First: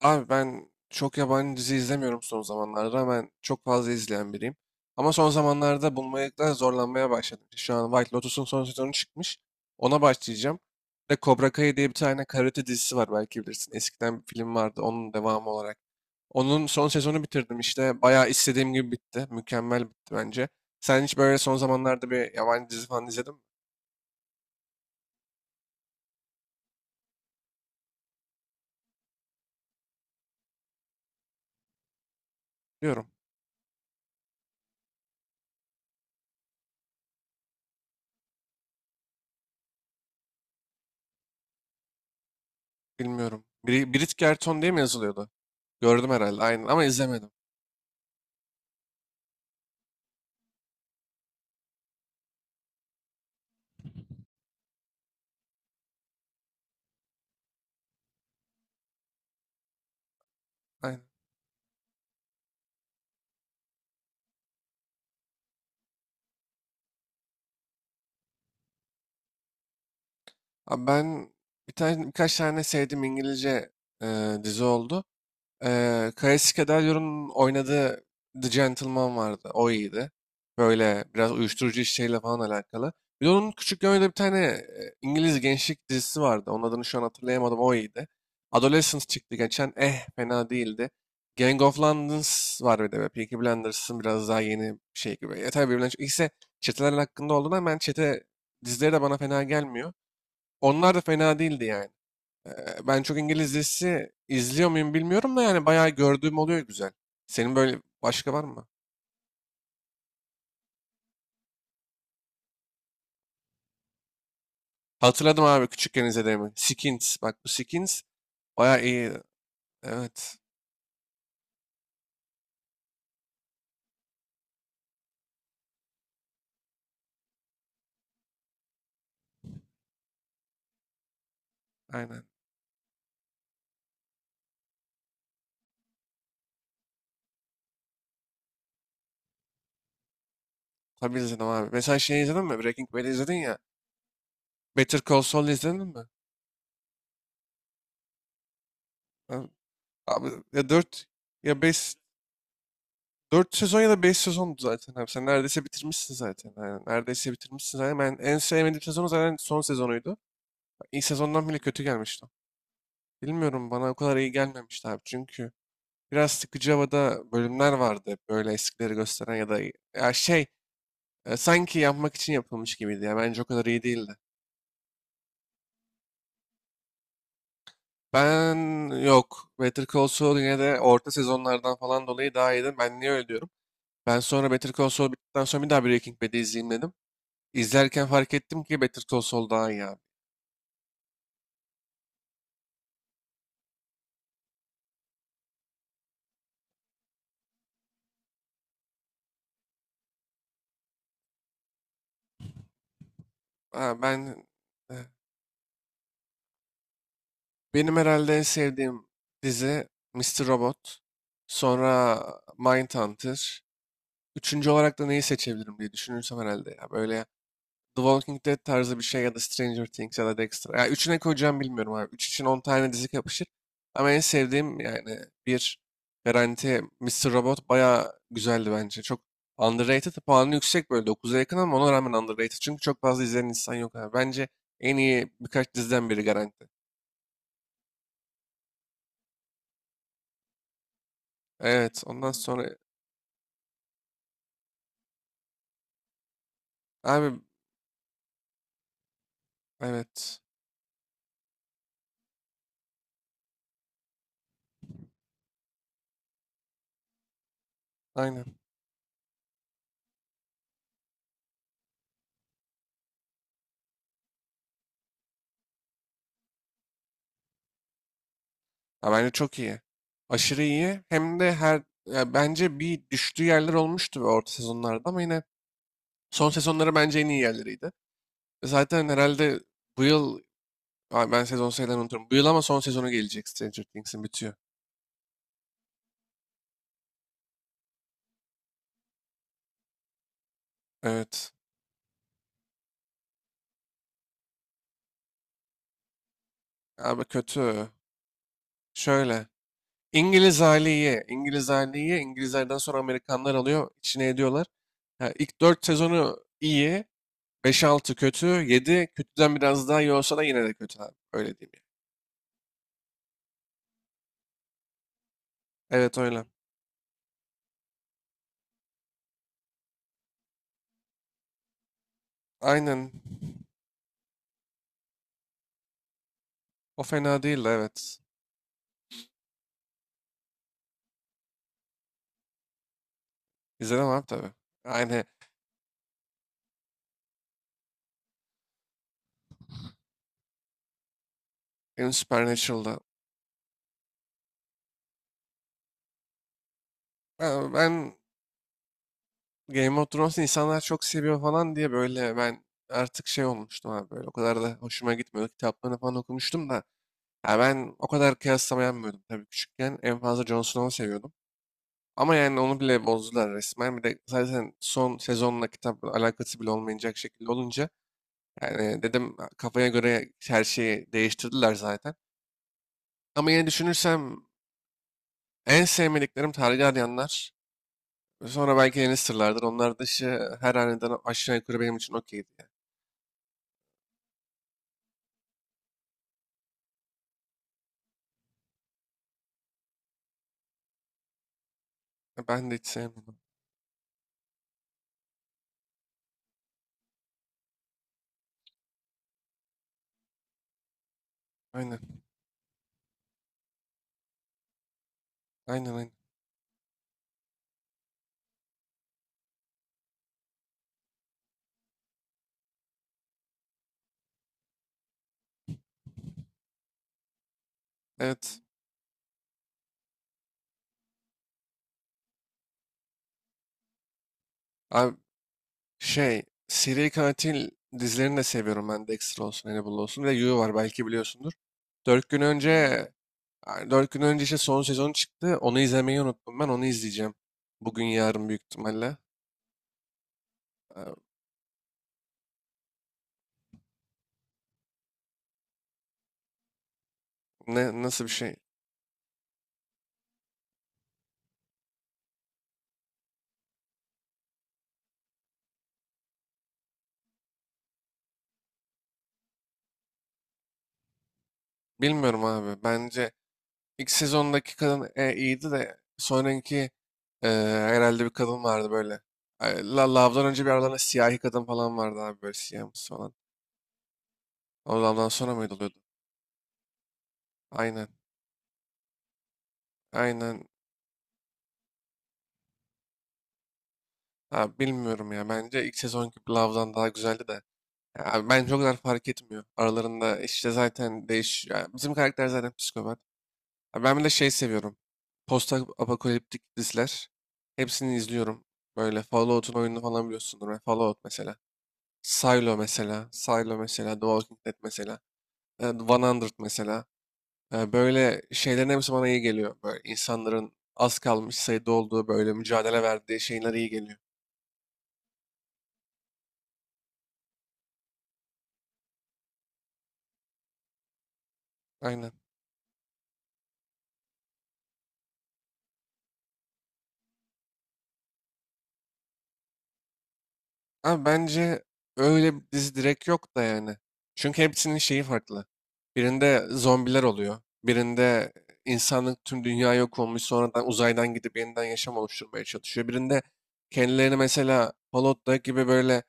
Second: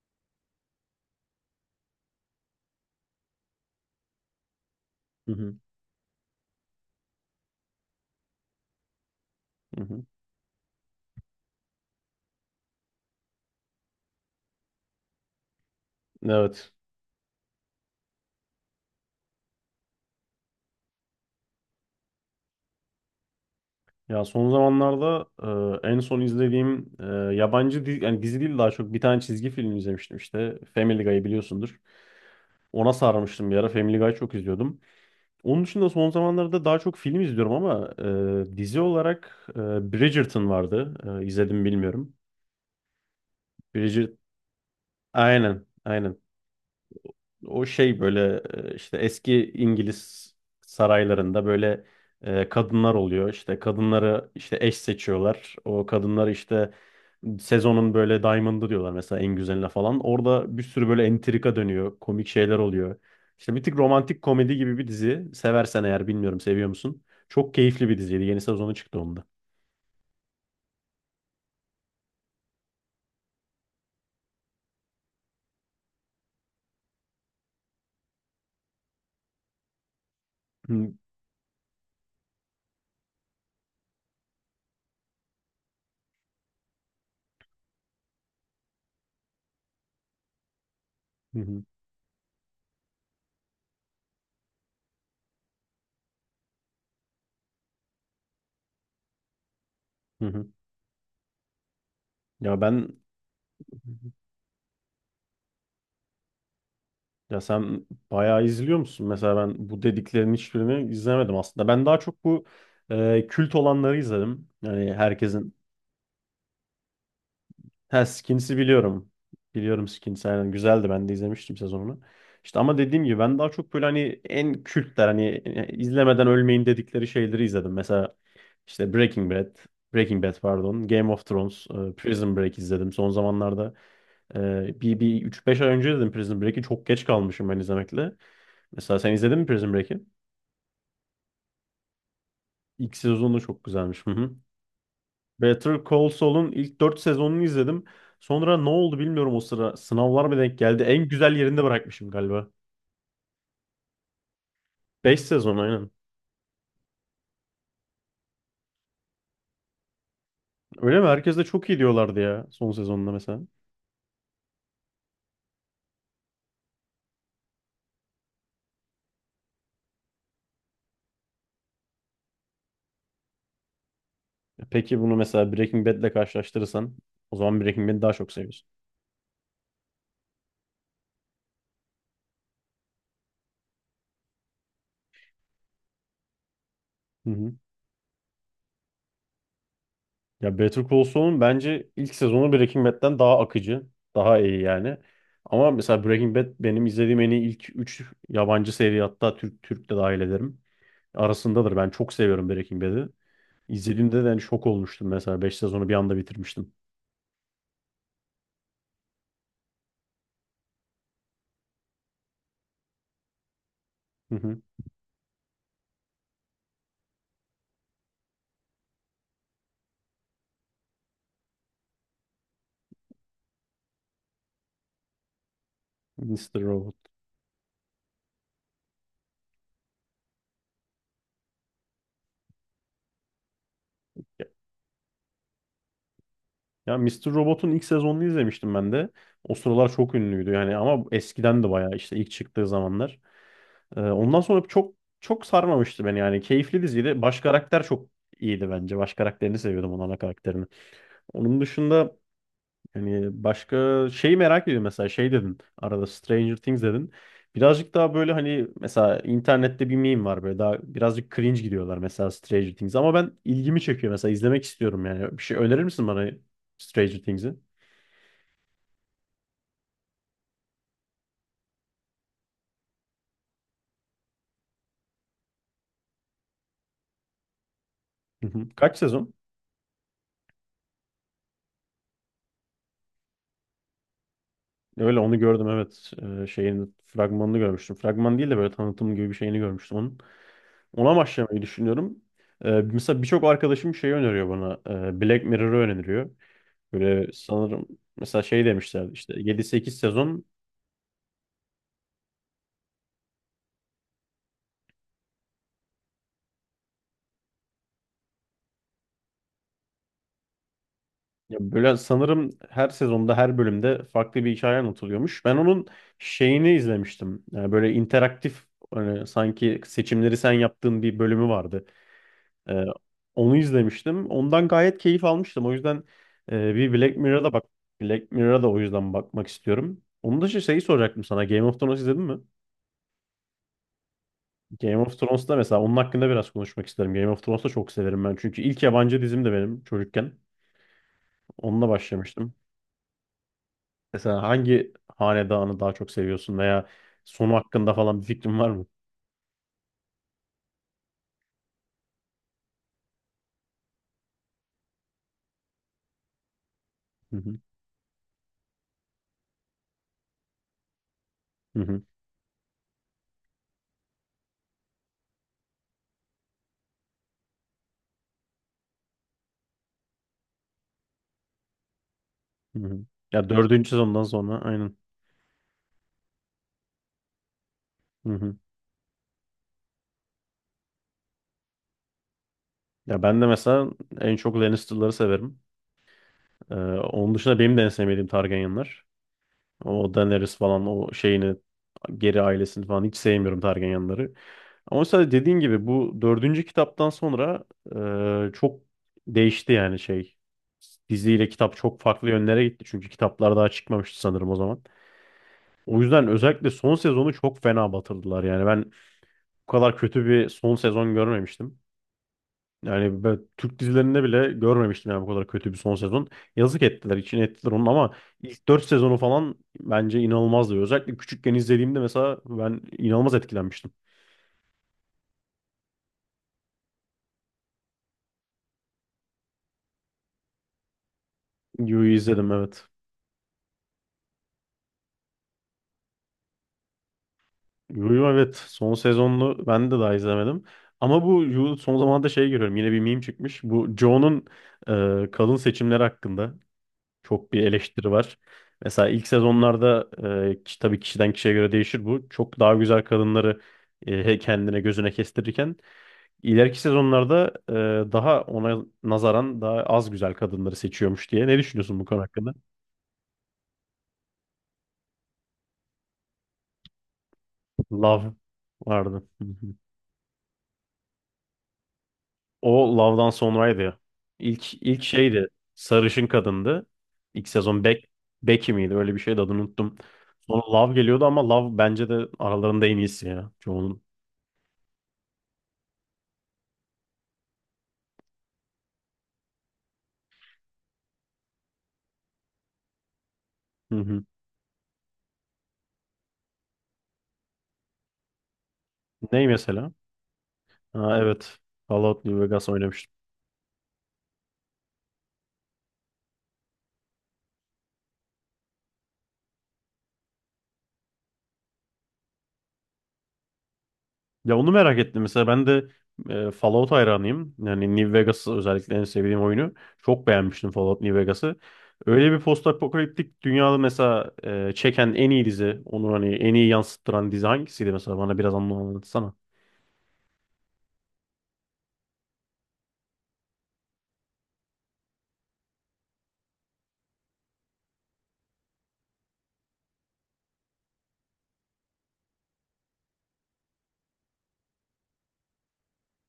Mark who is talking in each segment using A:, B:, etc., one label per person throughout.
A: Abi ben çok yabancı dizi izlemiyorum son zamanlarda. Ben çok fazla izleyen biriyim. Ama son
B: Hı hı,
A: zamanlarda bulmakta zorlanmaya başladım. İşte şu an White Lotus'un son sezonu çıkmış.
B: hı
A: Ona
B: hı.
A: başlayacağım. Bir de Cobra Kai diye bir tane karate dizisi var belki bilirsin. Eskiden bir film vardı onun devamı olarak. Onun
B: Evet.
A: son sezonu bitirdim işte. Bayağı istediğim gibi bitti. Mükemmel bitti bence. Sen hiç böyle son zamanlarda bir yabancı dizi falan izledin mi?
B: Ya son zamanlarda en son izlediğim yabancı dizi, yani dizi değil daha çok bir tane çizgi film izlemiştim işte. Family Guy'ı biliyorsundur. Ona
A: Biliyorum.
B: sarmıştım bir ara. Family Guy çok izliyordum. Onun dışında son zamanlarda daha çok film izliyorum ama dizi olarak Bridgerton vardı. E, izledim bilmiyorum.
A: Bilmiyorum. Brit
B: Bridget
A: Gerton diye mi yazılıyordu?
B: aynen
A: Gördüm
B: aynen.
A: herhalde. Aynen ama izlemedim.
B: O şey böyle işte eski İngiliz saraylarında böyle kadınlar oluyor. İşte kadınları işte eş seçiyorlar. O kadınları işte sezonun böyle diamond'ı diyorlar mesela en güzeline falan. Orada bir sürü
A: Aynen.
B: böyle entrika dönüyor. Komik şeyler oluyor. İşte bir tık romantik komedi gibi bir dizi. Seversen eğer bilmiyorum seviyor musun? Çok keyifli bir diziydi. Yeni sezonu çıktı onda.
A: Abi ben birkaç tane sevdiğim İngilizce dizi oldu. Kaesi Kederyor'un oynadığı The Gentleman vardı. O iyiydi.
B: Hı
A: Böyle biraz uyuşturucu işleriyle falan alakalı. Bir de onun küçükken oynadığı bir tane İngiliz gençlik dizisi vardı. Onun adını şu an hatırlayamadım. O iyiydi. Adolescence çıktı geçen. Eh fena değildi.
B: hı
A: Gang
B: hı.
A: of London's var bir de. Böyle Peaky Blinders'ın biraz daha yeni bir şey gibi. Ya tabii birbirinden çok. İkisi çeteler hakkında olduğundan ben çete dizileri de bana fena gelmiyor.
B: Hı.
A: Onlar da fena değildi yani.
B: Ya ben
A: Ben çok İngiliz dizisi izliyor muyum bilmiyorum da yani bayağı gördüğüm oluyor güzel.
B: Ya
A: Senin böyle
B: sen
A: başka
B: bayağı
A: var mı?
B: izliyor musun? Mesela ben bu dediklerin hiçbirini izlemedim aslında. Ben daha çok bu kült olanları izledim. Yani
A: Hatırladım
B: herkesin.
A: abi küçükken izlediğimi. Skins. Bak bu Skins
B: Ha, Skins'i
A: bayağı
B: biliyorum.
A: iyi.
B: Biliyorum Skins.
A: Evet.
B: Aynen, güzeldi. Ben de izlemiştim sezonunu. İşte ama dediğim gibi ben daha çok böyle hani en kültler hani izlemeden ölmeyin dedikleri şeyleri izledim. Mesela işte Breaking Bad. Breaking Bad pardon. Game of Thrones. e,
A: Aynen.
B: Prison Break izledim. Son zamanlarda bir üç beş ay önce dedim Prison Break'i. Çok geç kalmışım ben izlemekle. Mesela sen izledin mi Prison Break'i?
A: Tabii izledim abi. Mesela şey izledin mi? Breaking
B: İlk
A: Bad izledin
B: sezonu
A: ya.
B: çok güzelmiş. Hı hı.
A: Better Call Saul
B: Better
A: izledin mi?
B: Call Saul'un ilk 4 sezonunu izledim. Sonra ne oldu bilmiyorum
A: Ha,
B: o sıra. Sınavlar
A: abi
B: mı denk
A: ya
B: geldi?
A: 4
B: En güzel
A: ya
B: yerinde
A: beş,
B: bırakmışım galiba.
A: 4 sezon ya da 5 sezondu zaten abi.
B: 5
A: Sen
B: sezon
A: neredeyse
B: aynen.
A: bitirmişsin zaten. Aynen. Neredeyse bitirmişsin zaten. Ben en sevmediğim sezonu zaten son sezonuydu.
B: Öyle
A: İlk
B: mi? Herkes de
A: sezondan bile
B: çok iyi
A: kötü
B: diyorlardı
A: gelmişti.
B: ya son sezonunda mesela.
A: Bilmiyorum, bana o kadar iyi gelmemişti abi çünkü biraz sıkıcı havada bölümler vardı, hep böyle eskileri gösteren ya da ya şey, sanki yapmak için yapılmış gibiydi, ya bence o kadar iyi değildi.
B: Peki bunu mesela Breaking Bad'le karşılaştırırsan o zaman Breaking Bad'i daha çok
A: Ben,
B: seviyorsun.
A: yok, Better Call Saul yine de orta sezonlardan falan dolayı daha iyiydi. Ben niye öyle diyorum? Ben sonra Better Call Saul bittikten sonra bir daha Breaking Bad'i izleyeyim dedim.
B: Hı hı.
A: İzlerken fark ettim ki Better Call Saul daha iyi abi.
B: Ya Better Call Saul'un bence ilk sezonu Breaking Bad'den daha akıcı, daha iyi yani. Ama mesela Breaking Bad benim izlediğim en iyi ilk 3 yabancı seri, hatta Türk de dahil ederim. Arasındadır. Ben çok seviyorum Breaking Bad'i.
A: Ha,
B: İzlediğimde de hani şok
A: e,
B: olmuştum, mesela 5 sezonu bir anda bitirmiştim.
A: benim herhalde en sevdiğim dizi Mr. Robot, sonra Mindhunter.
B: Hı hı.
A: Üçüncü olarak da neyi seçebilirim diye düşünürsem herhalde ya. Böyle The Walking Dead tarzı bir şey ya da Stranger Things ya da Dexter. Ya üçüne koyacağım bilmiyorum abi. Üç için 10 tane dizi yapışır. Ama en sevdiğim yani bir
B: Mr.
A: garanti
B: Robot.
A: Mr. Robot bayağı güzeldi bence. Çok underrated, puanı yüksek böyle dokuz'a yakın ama ona rağmen underrated. Çünkü çok fazla izleyen insan yok abi. Bence en iyi birkaç diziden biri garanti.
B: Ya Mister Robot'un ilk sezonunu izlemiştim ben de. O sıralar çok ünlüydü yani ama eskiden de bayağı
A: Evet
B: işte ilk
A: ondan
B: çıktığı
A: sonra
B: zamanlar. Ondan sonra çok çok sarmamıştı beni yani. Keyifli diziydi.
A: abi
B: Baş karakter çok iyiydi bence. Baş karakterini seviyordum onun, ana
A: evet
B: karakterini. Onun dışında hani başka şeyi merak ediyorum, mesela şey dedin. Arada Stranger Things dedin. Birazcık daha böyle
A: aynen.
B: hani mesela internette bir meme var, böyle daha birazcık cringe gidiyorlar mesela Stranger Things, ama ben ilgimi çekiyor, mesela izlemek istiyorum yani. Bir şey önerir misin bana Stranger Things'i?
A: Ya bence çok iyi. Aşırı iyi. Hem de her, ya bence bir düştüğü yerler olmuştu ve orta sezonlarda ama yine son sezonları bence en iyi yerleriydi.
B: Hı
A: Ve
B: hı. Kaç
A: zaten
B: sezon?
A: herhalde bu yıl, ay, ben sezon sayılarını unuturum. Bu yıl ama son sezonu gelecek, Stranger Things'in bitiyor.
B: Öyle onu gördüm, evet. Şeyin fragmanını görmüştüm. Fragman değil de böyle tanıtım gibi bir şeyini görmüştüm onun. Ona
A: Evet.
B: başlamayı düşünüyorum. Mesela birçok arkadaşım şey öneriyor bana. Black Mirror'ı öneriyor.
A: Abi
B: Böyle sanırım
A: kötü.
B: mesela şey demişlerdi, işte
A: Şöyle.
B: yedi sekiz sezon,
A: İngiliz hali iyi. İngiliz hali iyi. İngilizlerden sonra Amerikanlar alıyor, içine ediyorlar. Ya ilk 4 sezonu iyi. Beş altı kötü. Yedi kötüden biraz daha iyi olsa da yine de kötü abi.
B: ya
A: Öyle diyeyim. Yani.
B: böyle sanırım her sezonda her bölümde farklı bir hikaye anlatılıyormuş. Ben onun
A: Evet öyle.
B: şeyini izlemiştim. Yani böyle interaktif, hani sanki seçimleri sen yaptığın bir bölümü vardı. Ee,
A: Aynen.
B: onu izlemiştim. Ondan gayet keyif almıştım. O yüzden bir
A: O
B: Black
A: fena
B: Mirror'a da bak.
A: değildi evet.
B: Black Mirror'a da o yüzden bakmak istiyorum. Onun dışı şeyi soracaktım sana. Game of Thrones izledin mi?
A: İzledim abi tabii.
B: Game of
A: Aynı,
B: Thrones'ta, mesela onun hakkında biraz konuşmak isterim. Game of Thrones'ta çok severim ben. Çünkü ilk yabancı dizim de benim çocukken. Onunla
A: benim
B: başlamıştım.
A: Supernatural'da.
B: Mesela hangi hanedanı daha çok seviyorsun veya sonu
A: Ben,
B: hakkında
A: ben
B: falan bir fikrin var mı?
A: Game of Thrones'u insanlar çok seviyor falan diye böyle ben artık şey olmuştum abi böyle. O kadar da hoşuma gitmiyordu. Kitaplarını falan okumuştum da.
B: Hı hı,
A: Ya ben o kadar kıyaslama yapmıyordum tabii küçükken. En fazla Jon Snow'u seviyordum.
B: hı hı,
A: Ama yani onu bile bozdular resmen. Bir de zaten son sezonla kitap alakası bile olmayacak şekilde olunca. Yani dedim, kafaya göre her şeyi değiştirdiler zaten.
B: hı hı. Ya
A: Ama yine
B: dördüncü sezondan
A: düşünürsem
B: sonra aynen.
A: en sevmediklerim tarihi arayanlar.
B: Hı hı.
A: Sonra belki yeni sırlardır. Onlar dışı her aniden aşağı yukarı benim için okeydi. Yani.
B: Ya ben de mesela en çok Lannister'ları severim. Ee, onun dışında benim de en sevmediğim Targaryenlar. O Daenerys falan, o şeyini, geri
A: Ha, ben de
B: ailesini
A: hiç
B: falan hiç
A: sevmiyorum.
B: sevmiyorum Targaryenları. Ama mesela dediğin gibi bu dördüncü kitaptan sonra çok değişti yani şey. Diziyle kitap
A: Aynen.
B: çok farklı yönlere gitti, çünkü kitaplar daha çıkmamıştı sanırım o zaman.
A: Aynen
B: O
A: aynen.
B: yüzden özellikle son sezonu çok fena batırdılar, yani ben bu kadar kötü bir son sezon görmemiştim. Yani ben Türk dizilerinde bile görmemiştim yani, bu kadar kötü bir son sezon. Yazık ettiler, için ettiler onun, ama
A: Evet.
B: ilk 4 sezonu falan bence inanılmazdı. Özellikle küçükken izlediğimde mesela ben inanılmaz etkilenmiştim.
A: Abi şey, seri katil dizilerini de seviyorum ben. Dexter olsun, Hannibal olsun. Bir de You var belki biliyorsundur.
B: Yu'yu
A: Dört gün
B: izledim,
A: önce,
B: evet.
A: yani dört gün önce işte son sezonu çıktı. Onu izlemeyi unuttum. Ben onu izleyeceğim. Bugün
B: Yu'yu
A: yarın
B: evet,
A: büyük
B: son
A: ihtimalle.
B: sezonunu ben de daha izlemedim.
A: Ee,
B: Ama bu Yu son zamanlarda şey görüyorum, yine bir meme çıkmış. Bu Joe'nun kadın seçimleri hakkında. Çok bir
A: Ne,
B: eleştiri
A: nasıl bir
B: var.
A: şey?
B: Mesela ilk sezonlarda tabii kişiden kişiye göre değişir bu. Çok daha güzel kadınları kendine, gözüne kestirirken ileriki sezonlarda daha ona nazaran daha az güzel kadınları seçiyormuş diye. Ne düşünüyorsun bu konu
A: Bilmiyorum
B: hakkında?
A: abi. Bence İlk sezondaki kadın iyiydi de sonraki e, herhalde bir
B: Love
A: kadın vardı böyle.
B: vardı. Hı hı.
A: Ay, Love'dan önce bir aralarında siyahi kadın falan vardı abi, böyle
B: O
A: siyahımsı
B: Love'dan
A: falan.
B: sonraydı ya. İlk
A: O Love'dan
B: şeydi.
A: sonra mıydı oluyordu?
B: Sarışın kadındı. İlk sezon
A: Aynen.
B: Becky miydi? Öyle bir şeydi, adını unuttum. Sonra
A: Aynen.
B: Love geliyordu ama Love bence de aralarında en iyisi ya. Çoğunun.
A: Abi bilmiyorum ya. Bence ilk sezonki Love'dan daha güzeldi de. Ya abi bence o kadar fark etmiyor. Aralarında işte zaten değiş... ya bizim karakter zaten psikopat.
B: Hı
A: Abi ben
B: hı.
A: bir de şey seviyorum: post-apokaliptik diziler. Hepsini izliyorum. Böyle
B: Ney
A: Fallout'un
B: mesela?
A: oyununu falan biliyorsundur. Ben
B: Ha,
A: Fallout mesela.
B: evet. Fallout New Vegas
A: Silo
B: oynamıştım.
A: mesela, Silo mesela, The Walking Dead mesela, The 100 mesela. Böyle şeylerin hepsi bana iyi geliyor. Böyle insanların az kalmış sayıda olduğu, böyle mücadele verdiği şeyler iyi geliyor.
B: Ya onu merak ettim mesela. Ben de Fallout hayranıyım. Yani New Vegas özellikle en sevdiğim oyunu. Çok beğenmiştim Fallout New Vegas'ı. Öyle
A: Aynen.
B: bir postapokaliptik dünyada mesela çeken en iyi dizi, onu hani en iyi yansıttıran dizi hangisiydi mesela? Bana biraz anlatsana.
A: Ama bence öyle bir dizi direkt yok da yani. Çünkü hepsinin şeyi farklı. Birinde zombiler oluyor. Birinde insanlık, tüm dünya yok olmuş, sonradan uzaydan gidip yeniden yaşam oluşturmaya çalışıyor. Birinde kendilerini mesela Fallout'taki gibi böyle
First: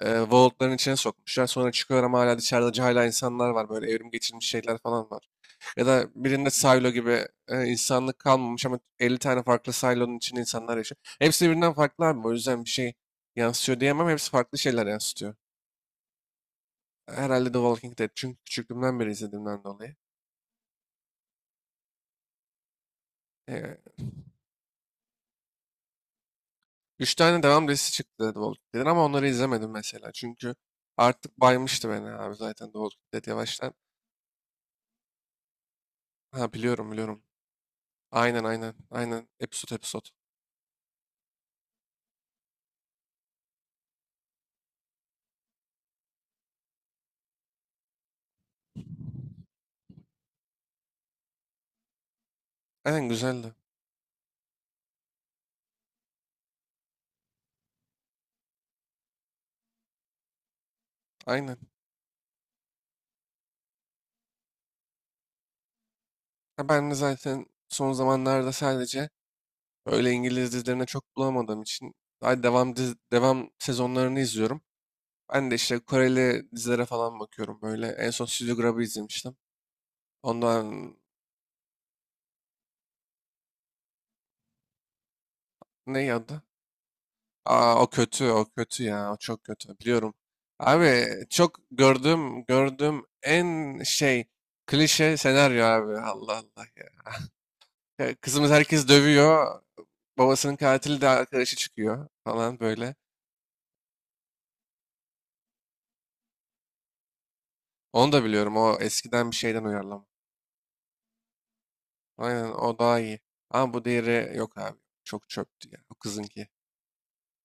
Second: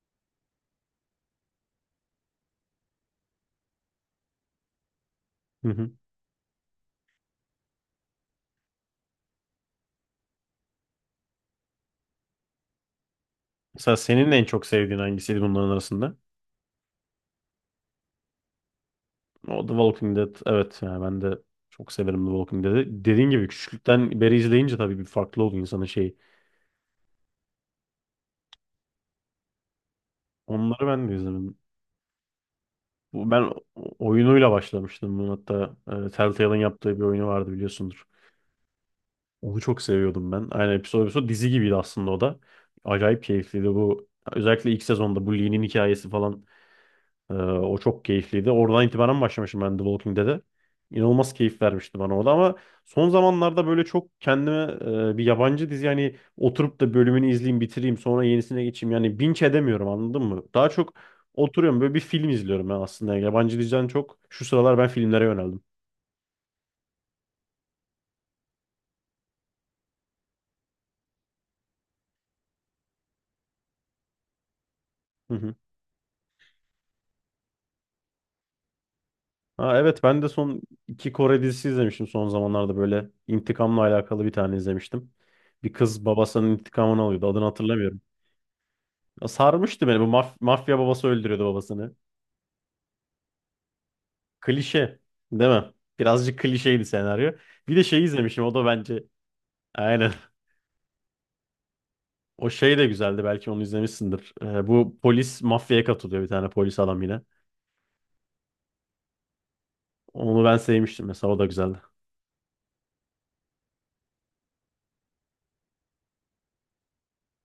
A: vaultların içine sokmuşlar. Sonra çıkıyorum hala dışarıda hala insanlar var. Böyle evrim geçirmiş şeyler falan var.
B: Hı
A: Ya
B: hı.
A: da birinde silo gibi insanlık kalmamış ama 50 tane farklı silo'nun içinde insanlar yaşıyor. Hepsi birbirinden farklı abi. O yüzden bir şey yansıtıyor
B: Mesela
A: diyemem.
B: senin
A: Hepsi
B: en
A: farklı
B: çok
A: şeyler
B: sevdiğin
A: yansıtıyor.
B: hangisiydi bunların arasında?
A: Herhalde The Walking Dead. Çünkü küçüklüğümden beri izlediğimden
B: O The
A: dolayı.
B: Walking Dead. Evet yani ben de çok severim The Walking Dead'i. Dediğin gibi
A: E,
B: küçüklükten beri izleyince tabii bir farklı oldu insanın şeyi.
A: üç tane devam dizisi çıktı The Walking Dead'in, ama onları izlemedim mesela. Çünkü
B: Onları ben de
A: artık
B: izledim.
A: baymıştı beni abi zaten The Walking Dead
B: Ben
A: yavaştan.
B: oyunuyla başlamıştım bunun, hatta
A: Ha
B: Telltale'ın
A: biliyorum
B: yaptığı bir
A: biliyorum.
B: oyunu vardı biliyorsundur.
A: Aynen aynen aynen,
B: Onu
A: episode
B: çok
A: episode.
B: seviyordum ben. Aynen, episode episode dizi gibiydi aslında o da. Acayip keyifliydi bu. Özellikle ilk sezonda bu Lee'nin hikayesi falan, o çok keyifliydi. Oradan itibaren başlamışım ben The Walking Dead'e. İnanılmaz keyif vermişti bana o da, ama son
A: Aynen güzeldi.
B: zamanlarda böyle çok kendime bir yabancı dizi yani oturup da bölümünü izleyeyim, bitireyim, sonra yenisine geçeyim, yani binge edemiyorum, anladın mı? Daha çok
A: Aynen.
B: oturuyorum böyle, bir film izliyorum ben aslında. Yani yabancı diziden çok şu sıralar ben filmlere yöneldim.
A: Ha, ben de zaten son zamanlarda sadece öyle İngiliz dizilerine çok bulamadığım için daha devam sezonlarını izliyorum.
B: Hı
A: Ben
B: hı.
A: de işte Koreli dizilere falan bakıyorum böyle. En son Studio Grab'ı izlemiştim.
B: Ha, evet ben de son
A: Ondan,
B: iki Kore dizisi izlemiştim son zamanlarda, böyle intikamla alakalı bir tane izlemiştim. Bir kız
A: ne adı?
B: babasının intikamını alıyordu, adını
A: Aa o
B: hatırlamıyorum.
A: kötü, o kötü ya. O
B: Ya
A: çok kötü.
B: sarmıştı beni. Bu
A: Biliyorum.
B: mafya
A: Abi
B: babası öldürüyordu
A: çok
B: babasını.
A: gördüm en şey,
B: Klişe,
A: klişe
B: değil mi?
A: senaryo abi. Allah
B: Birazcık
A: Allah
B: klişeydi
A: ya.
B: senaryo. Bir de şey
A: Ya
B: izlemişim.
A: kızımız,
B: O da
A: herkes
B: bence
A: dövüyor.
B: aynen.
A: Babasının katili de arkadaşı çıkıyor
B: O
A: falan
B: şey de
A: böyle.
B: güzeldi. Belki onu izlemişsindir. Bu polis mafyaya katılıyor, bir tane polis adam yine.
A: Onu da biliyorum. O eskiden bir şeyden uyarlama.
B: Onu ben sevmiştim mesela. O da güzeldi.
A: Aynen o daha iyi. Ama bu diğeri yok abi. Çok çöptü ya. O kızınki.